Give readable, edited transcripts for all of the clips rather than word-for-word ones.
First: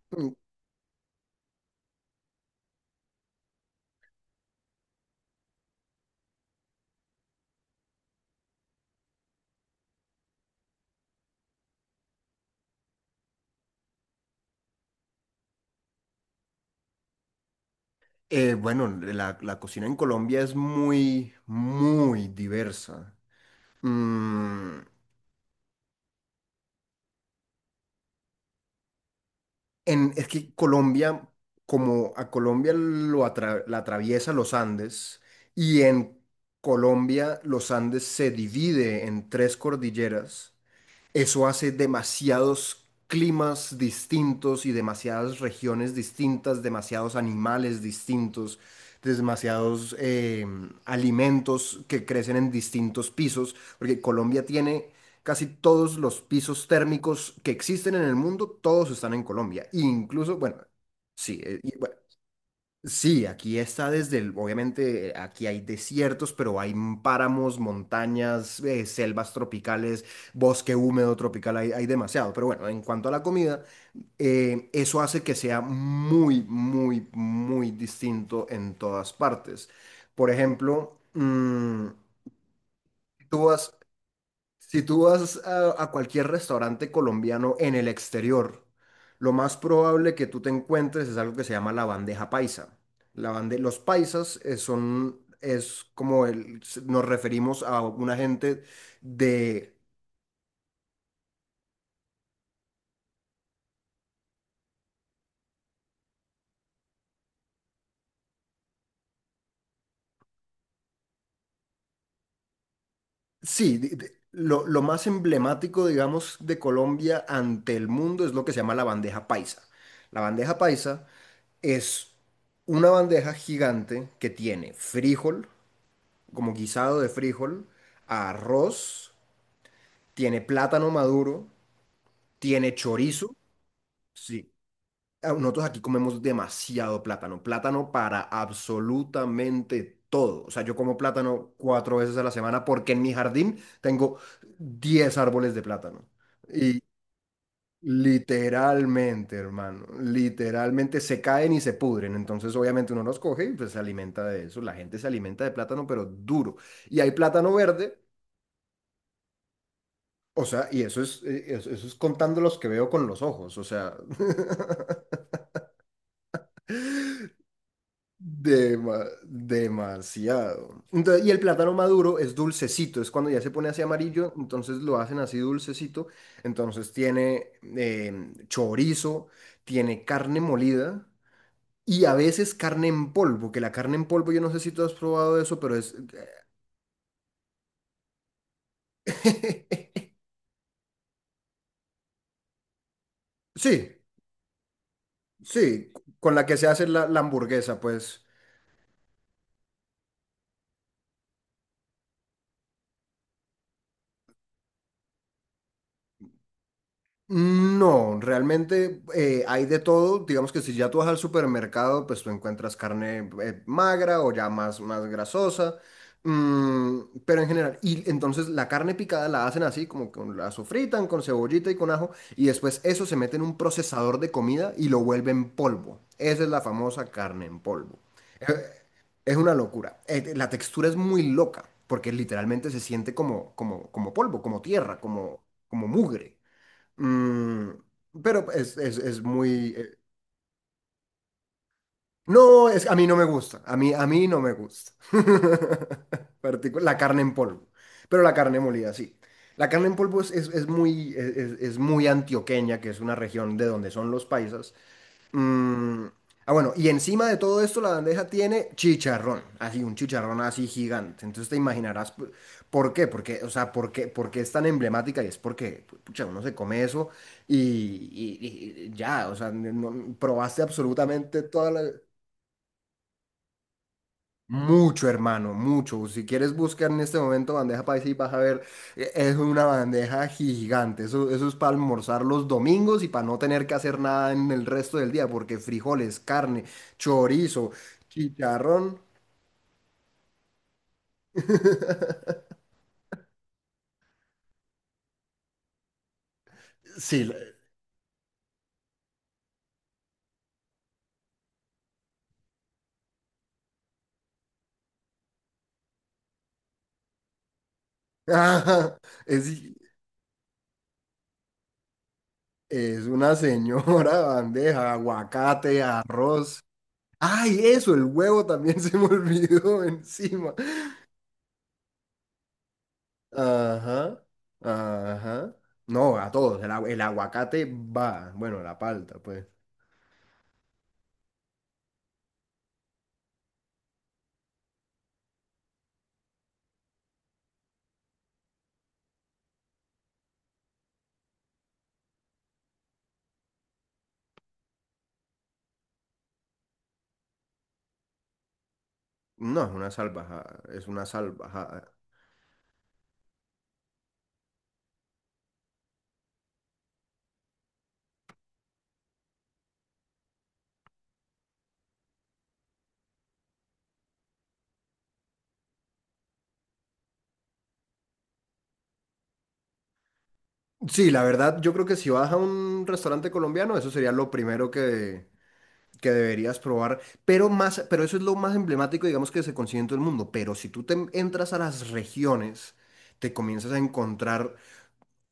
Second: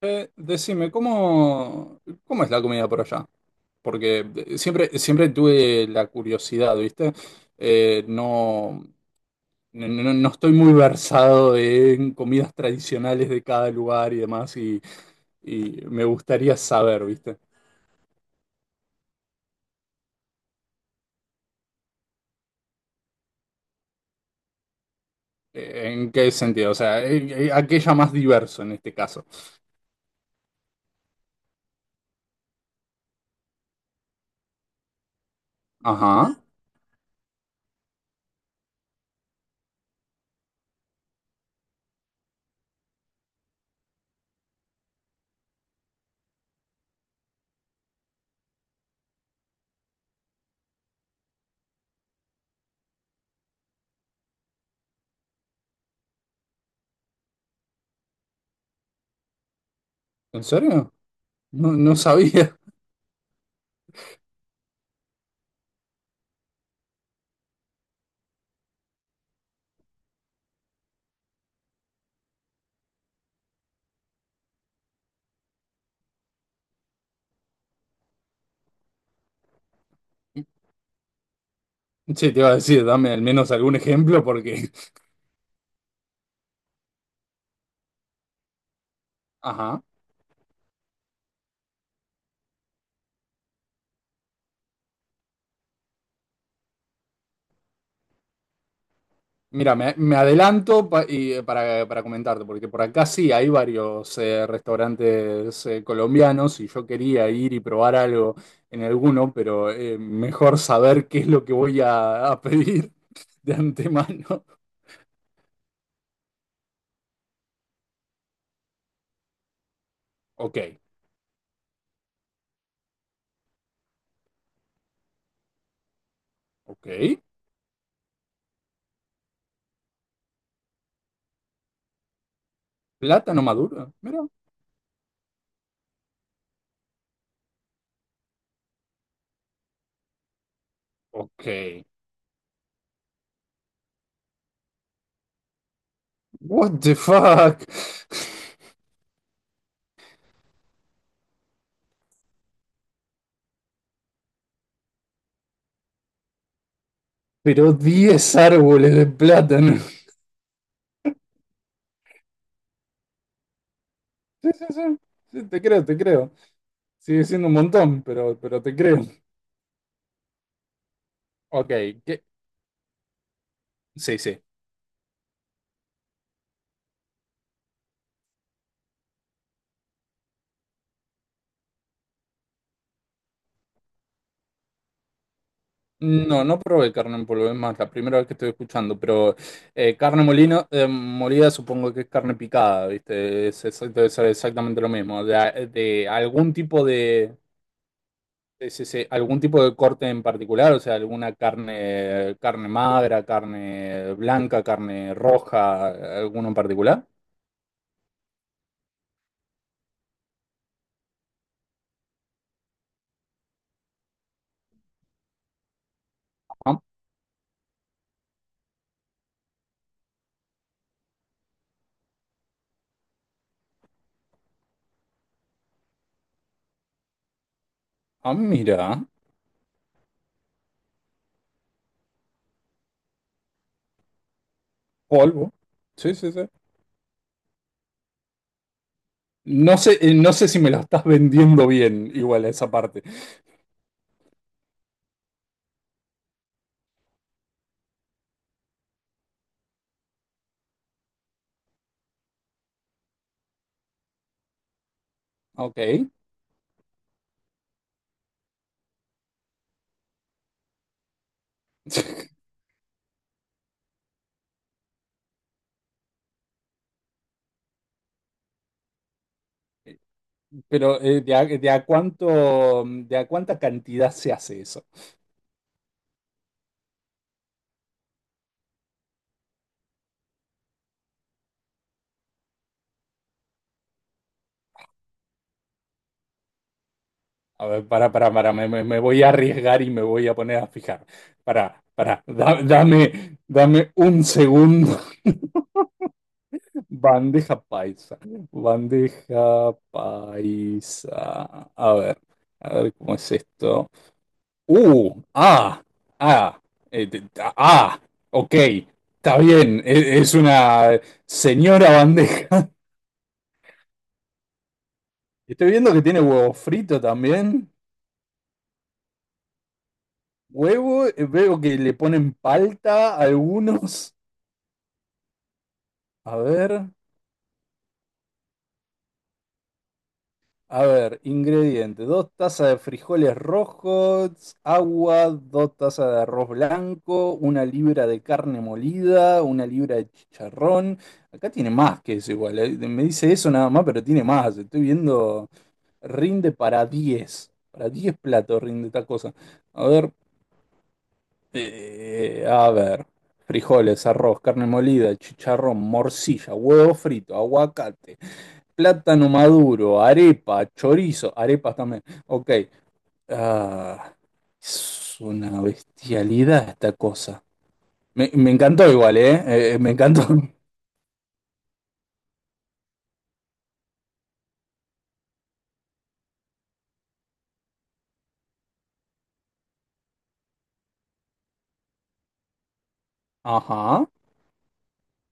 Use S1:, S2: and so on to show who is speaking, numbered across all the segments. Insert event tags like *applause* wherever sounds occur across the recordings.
S1: Eh,
S2: Mm,
S1: decime, ¿cómo, cómo es la comida por allá? Porque siempre, siempre tuve la curiosidad, ¿viste? Eh, no, no no estoy muy versado en comidas tradicionales de cada lugar y demás, y me gustaría saber, ¿viste?
S2: la cocina en Colombia es muy, muy diversa. Mm,
S1: ¿En qué sentido? O sea, aquella más diverso en este caso.
S2: es que Colombia, como a Colombia la atraviesa los Andes, y en
S1: Ajá,
S2: Colombia los Andes se divide en tres cordilleras. Eso hace demasiados climas distintos y demasiadas regiones distintas, demasiados animales distintos, demasiados alimentos que crecen en distintos pisos, porque Colombia tiene casi todos los pisos térmicos que existen en el mundo, todos están en Colombia. Incluso,
S1: ¿en
S2: bueno,
S1: serio?
S2: sí.
S1: No, no sabía.
S2: Sí, aquí está desde el, obviamente aquí hay desiertos, pero hay páramos, montañas, selvas tropicales, bosque húmedo tropical, hay demasiado. Pero bueno, en cuanto a la comida, eso hace que sea muy, muy, muy distinto en todas partes. Por
S1: *laughs*
S2: ejemplo, mm,
S1: Sí, te iba a decir, dame al
S2: tú
S1: menos
S2: vas
S1: algún ejemplo porque...
S2: si tú
S1: *laughs*
S2: vas a cualquier restaurante colombiano en el exterior, lo más
S1: Ajá.
S2: probable que tú te encuentres es algo que se llama la bandeja paisa. Los paisas es como nos referimos a una gente
S1: Mira,
S2: de,
S1: me, me adelanto para comentarte, porque por acá sí hay varios restaurantes colombianos y yo quería ir y probar algo en alguno, pero mejor saber qué es lo que voy a pedir *laughs* de
S2: sí,
S1: antemano.
S2: lo más emblemático, digamos, de Colombia ante el mundo es lo que se llama la bandeja paisa. La bandeja
S1: Ok,
S2: paisa es una bandeja gigante que tiene frijol, como
S1: ok.
S2: guisado de frijol, arroz, tiene plátano maduro, tiene chorizo.
S1: Plátano maduro, mira.
S2: Sí. Ah, nosotros aquí comemos demasiado plátano, plátano para absolutamente todo. O sea, yo como
S1: Ok.
S2: plátano cuatro veces a la semana porque en mi jardín tengo 10 árboles de plátano. Y
S1: What the fuck?
S2: literalmente, hermano, literalmente se caen y se pudren. Entonces, obviamente uno los coge y pues se alimenta de eso. La gente se alimenta de plátano, pero duro. Y hay plátano
S1: Pero
S2: verde.
S1: diez árboles de plátano.
S2: O sea, y eso es, eso, eso es contando los que veo con los ojos, o sea,
S1: Sí, sí, sí.
S2: *laughs*
S1: Sí, te creo, te creo. Sigue siendo un montón, pero te creo.
S2: demasiado. Entonces, y el
S1: Ok,
S2: plátano maduro
S1: ¿qué,
S2: es dulcecito, es cuando ya se pone así
S1: sí,
S2: amarillo,
S1: sí.
S2: entonces lo hacen así dulcecito, entonces tiene eh, chorizo, tiene carne molida y a veces carne en polvo, que la carne en polvo, yo no sé si tú has probado eso, pero es...
S1: No, no probé carne en polvo, es más, la primera vez que estoy escuchando, pero eh,
S2: *laughs*
S1: carne molino, eh, molida supongo que es carne picada, ¿viste?
S2: Sí,
S1: Debe ser exactamente lo mismo. De,
S2: sí,
S1: de
S2: con la
S1: algún
S2: que se
S1: tipo
S2: hace la, la
S1: de,
S2: hamburguesa, pues.
S1: sí, sí, algún tipo de corte en particular, o sea, alguna carne, carne magra, carne blanca, carne roja, alguno en particular.
S2: No, realmente hay de todo. Digamos que si ya tú vas al supermercado, pues tú encuentras carne magra o ya más, más grasosa.
S1: Ah,
S2: Pero en general, y entonces la carne picada la hacen así, como que la sofritan con cebollita y con ajo, y después eso se mete en un procesador de comida y lo vuelven polvo. Esa es la famosa carne en polvo.
S1: ah,
S2: Eh,
S1: mira,
S2: Es una locura. La textura es muy loca, porque literalmente se siente como, como, como polvo, como tierra, como,
S1: polvo.
S2: como
S1: Sí, sí,
S2: mugre.
S1: sí.
S2: Mm, pero es muy...
S1: No sé, eh, no sé si me lo estás *laughs* vendiendo bien, igual a
S2: no,
S1: esa
S2: es, a
S1: parte.
S2: mí no me gusta. A mí no me gusta. *laughs* La carne en polvo. Pero la carne molida, sí. La carne en polvo es muy, muy antioqueña, que es una región de donde son los paisas. Mm,
S1: Ok.
S2: ah, bueno, y encima de todo esto la bandeja tiene chicharrón, así un chicharrón así gigante. Entonces te imaginarás
S1: *laughs*
S2: por qué, porque, o sea, por qué es tan emblemática y es porque, pucha, uno se come eso y, y ya, o sea, no, probaste
S1: Pero
S2: absolutamente
S1: de
S2: todas
S1: a
S2: las...
S1: cuánto, de a cuánta cantidad se hace eso.
S2: Mucho, hermano, mucho. Si quieres buscar en este momento bandeja paisa y vas a ver, es una bandeja gigante. Eso es para almorzar los domingos y para no tener que hacer nada en el resto del día, porque frijoles, carne,
S1: A
S2: chorizo,
S1: ver, para, me, me
S2: chicharrón.
S1: voy a arriesgar y me voy a poner a fijar. Para,
S2: *laughs*
S1: dame, dame un segundo. *laughs*
S2: Sí,
S1: Bandeja paisa. Bandeja paisa. A ver cómo es esto. Uh, ah, ah, eh, te- ah, ok,
S2: la- *laughs*
S1: está
S2: es,
S1: bien, es una señora bandeja.
S2: es una señora *laughs* bandeja,
S1: Estoy
S2: aguacate,
S1: viendo que tiene huevo
S2: arroz.
S1: frito
S2: Ay,
S1: también.
S2: eso, el huevo también *laughs* se me olvidó encima.
S1: Huevo, veo que le ponen palta a algunos.
S2: Ajá, ajá. No, a
S1: A
S2: todos. El,
S1: ver,
S2: el aguacate va. Bueno, la palta, pues.
S1: a ver, ingredientes. Dos tazas de frijoles rojos, agua, dos tazas de arroz blanco, una libra de carne molida, una libra de chicharrón. Acá tiene más que eso igual. Me dice eso nada más, pero tiene más. Estoy viendo, rinde para diez. Para 10 platos rinde esta cosa.
S2: No, es
S1: A
S2: una
S1: ver,
S2: salvajada. Es una salvajada.
S1: A ver, frijoles, arroz, carne molida, chicharrón, morcilla, huevo frito, aguacate, plátano maduro, arepa, chorizo, arepas también. Ok, ah, es una bestialidad esta cosa. Me encantó igual, ¿eh? Me encantó. *laughs*
S2: Sí, la verdad, yo creo que si vas a un restaurante colombiano, eso sería lo primero que deberías probar. Pero más, pero eso es lo más emblemático, digamos, que se consigue en todo el mundo. Pero si tú te entras a las regiones, te comienzas a
S1: Ajá,
S2: encontrar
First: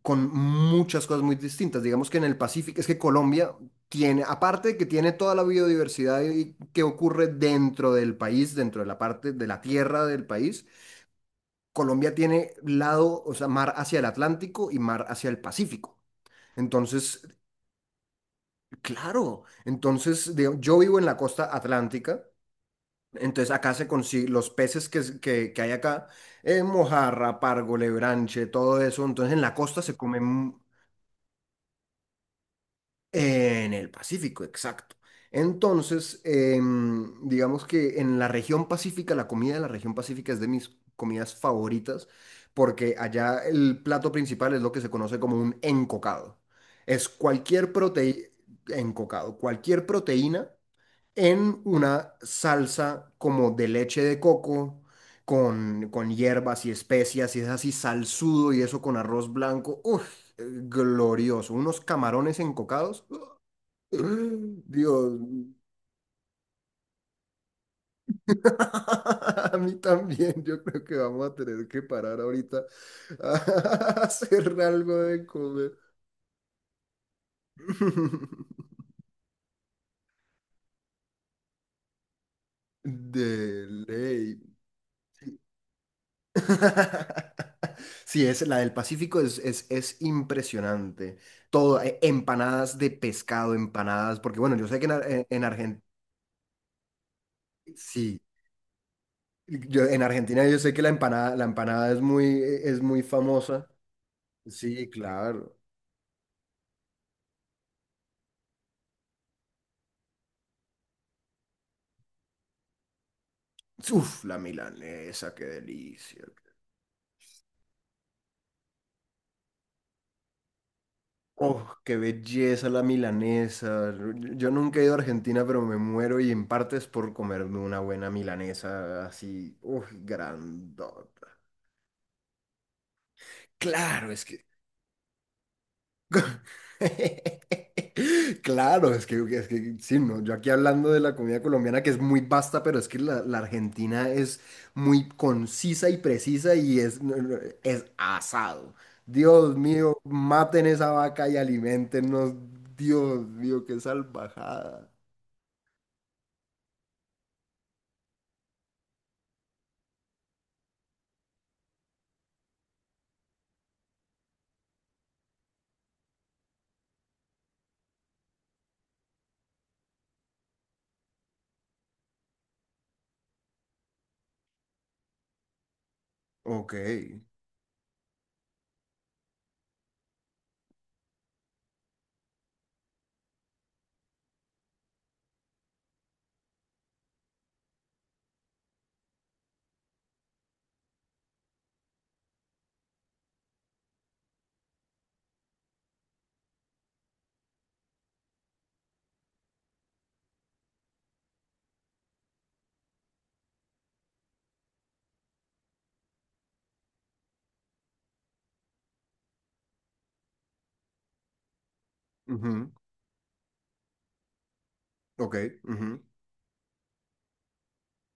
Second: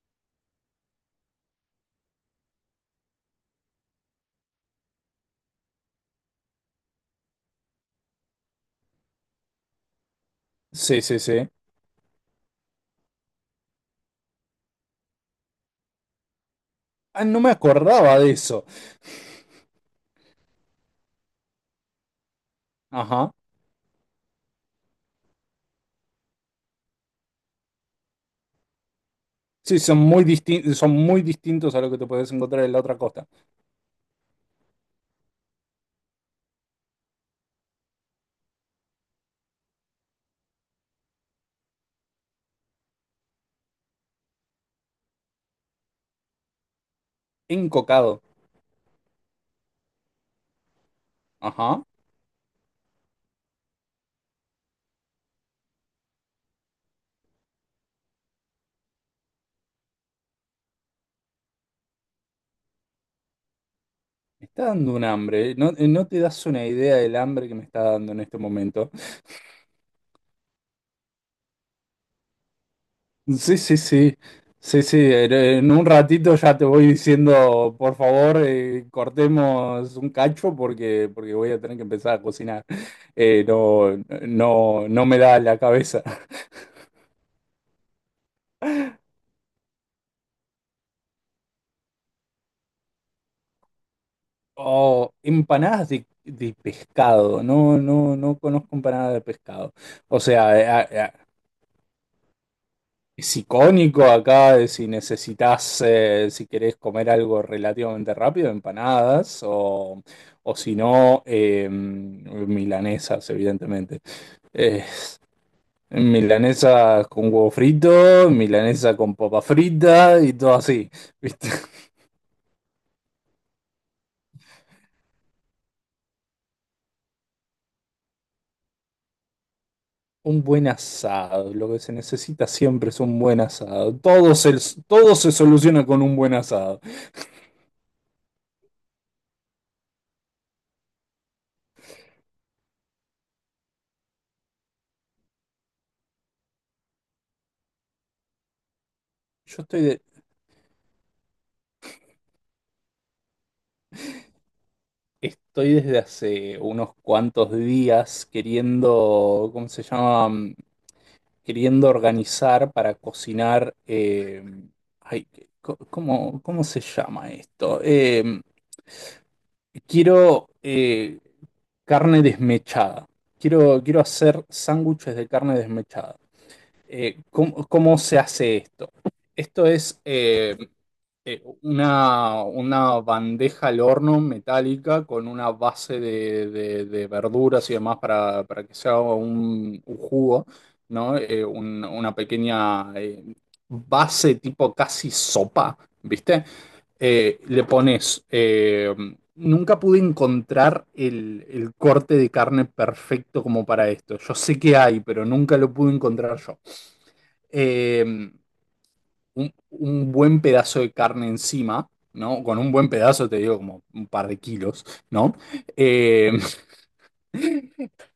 S2: con muchas cosas muy distintas. Digamos que en el Pacífico, es que Colombia tiene, aparte de que tiene toda la biodiversidad que ocurre dentro del país, dentro de la parte de la tierra del país,
S1: sí, sí, sí.
S2: Colombia tiene lado, o sea, mar hacia el Atlántico y mar hacia el Pacífico. Entonces,
S1: Ah, no me acordaba de eso.
S2: claro, entonces digo, yo vivo en la costa atlántica.
S1: Ajá,
S2: Entonces acá se consigue los peces que, que hay acá, mojarra, pargo, lebranche, todo eso. Entonces en la
S1: sí,
S2: costa se come.
S1: son muy distintos a lo que te puedes encontrar en la otra costa.
S2: En el Pacífico, exacto. Entonces, digamos que en la región pacífica, la comida de la región pacífica es de mis comidas favoritas, porque allá el plato principal es lo que se conoce como un encocado. Es cualquier
S1: Encocado,
S2: proteína, encocado, cualquier proteína en
S1: ajá.
S2: una salsa como de leche de coco, con hierbas y especias, y es así salsudo y eso con arroz blanco. Uf, glorioso. Unos camarones encocados.
S1: Me está dando un
S2: Dios,
S1: hambre, ¿eh? No, no te das una idea del hambre que me está dando en este momento.
S2: *laughs* a mí también, yo creo que vamos a tener que parar ahorita a
S1: Sí, sí,
S2: *laughs*
S1: sí,
S2: hacer
S1: sí,
S2: algo
S1: sí,
S2: de
S1: en
S2: comer.
S1: un ratito ya te voy diciendo, por favor,
S2: *laughs*
S1: cortemos un cacho porque, porque voy a tener que empezar a cocinar. Eh,
S2: De
S1: no,
S2: ley.
S1: no, no me da la cabeza.
S2: *laughs* Sí, es, la del Pacífico es impresionante. Todo, empanadas de pescado, empanadas, porque bueno, yo sé que en,
S1: Oh,
S2: Ar- en, Argentina,
S1: empanadas de pescado, no, no,
S2: sí,
S1: no conozco empanadas de pescado.
S2: yo, en
S1: O
S2: Argentina yo sé que
S1: sea,
S2: la empanada es muy
S1: es
S2: famosa.
S1: icónico acá, de si
S2: Sí, claro.
S1: necesitas, si querés comer algo relativamente rápido, empanadas o si no, milanesas, evidentemente.
S2: Uf, la
S1: Eh,
S2: milanesa, qué delicia.
S1: milanesas con huevo frito, milanesa con papa frita y todo así, ¿viste?
S2: Oh, qué belleza la milanesa. Yo nunca he ido a Argentina, pero me muero y en parte es por comerme una buena milanesa así, uf,
S1: Un buen
S2: grandota.
S1: asado, lo que se necesita siempre es un buen asado.
S2: Claro, es que
S1: Todo se soluciona con un buen asado.
S2: *laughs* claro, es que sí, no, yo aquí hablando de la comida colombiana que es muy vasta, pero es que la, la Argentina es muy concisa y precisa y es, no, no, es asado. Dios
S1: Yo estoy
S2: mío,
S1: de-
S2: maten esa vaca y aliméntenos. Dios mío, qué salvajada.
S1: Estoy desde hace unos cuantos días queriendo, ¿cómo se llama? Queriendo organizar para cocinar. Ay, ¿Cómo, cómo se llama esto? Quiero carne desmechada. Quiero, quiero hacer sándwiches de carne desmechada.
S2: Ok.
S1: ¿Cómo, cómo se hace esto? Esto es una bandeja al horno metálica con una base de, de verduras y demás para que se haga un jugo, ¿no? Una pequeña base tipo casi sopa, ¿viste? Le pones... nunca pude encontrar el corte de carne perfecto como para esto. Yo sé que hay, pero nunca lo pude encontrar yo. Eh, un buen pedazo de carne encima, ¿no? Con
S2: Ujú.
S1: un buen pedazo, te digo, como un par de kilos,
S2: Ok.
S1: ¿no?
S2: Ujú,
S1: Eh,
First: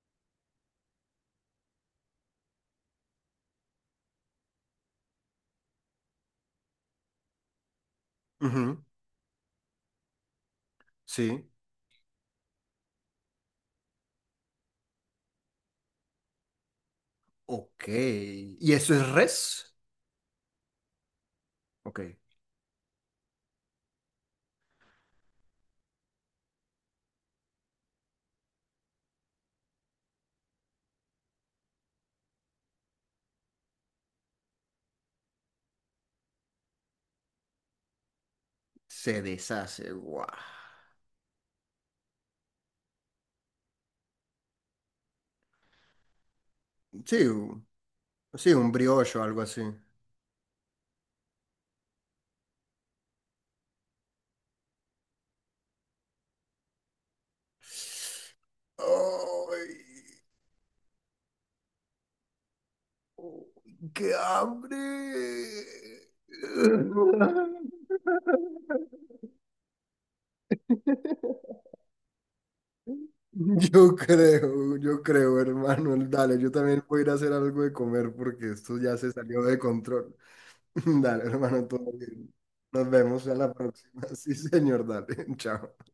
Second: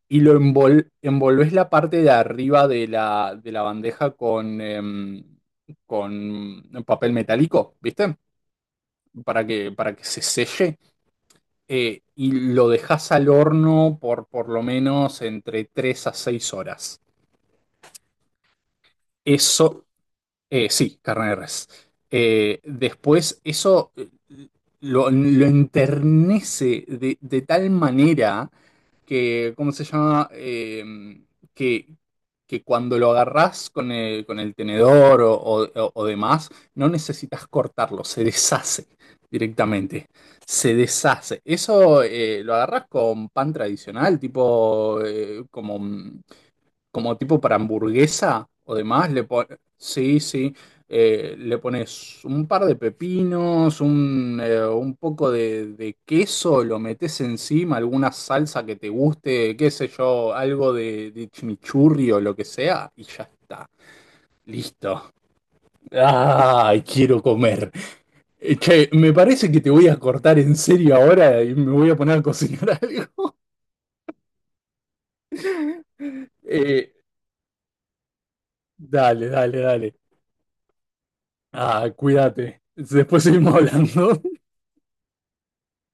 S1: y envolvés la parte de arriba de la bandeja con, con papel metálico, ¿viste?
S2: ujú.
S1: Para que se selle.
S2: Sí.
S1: Y lo dejas al horno por lo menos entre 3 a 6 horas.
S2: Ok. ¿Y eso es res?
S1: Eso Sí, carne de res.
S2: Ok.
S1: Después eso lo enternece de tal manera que, ¿cómo se llama? Que, que cuando lo agarrás con el tenedor o demás, no necesitas cortarlo, se deshace
S2: Se deshace.
S1: directamente,
S2: Guau.
S1: se deshace. Eso lo agarrás con pan tradicional, tipo como... como
S2: Sí,
S1: tipo para hamburguesa
S2: sí, un
S1: o demás,
S2: brioche o algo así.
S1: sí, sí, le pones un par de pepinos, un poco de queso, lo metes encima, alguna salsa que te guste,
S2: Ay,
S1: qué sé yo, algo de chimichurri o lo que sea, y ya
S2: oh,
S1: está.
S2: ¡qué
S1: Listo.
S2: hambre!
S1: ¡Ay, quiero comer! Che, me parece que te voy a cortar en serio ahora y me voy a poner a cocinar *laughs* algo.
S2: Yo creo, hermano. Dale, yo también
S1: Eh,
S2: voy a ir a hacer algo de comer porque esto ya se
S1: Dale,
S2: salió de
S1: dale, dale.
S2: control. *laughs* Dale, hermano,
S1: Ah,
S2: todo bien.
S1: cuídate.
S2: Nos
S1: Después
S2: vemos a la
S1: seguimos
S2: próxima. *laughs*
S1: hablando.
S2: Sí,
S1: *laughs*
S2: señor, dale. *laughs* Chao.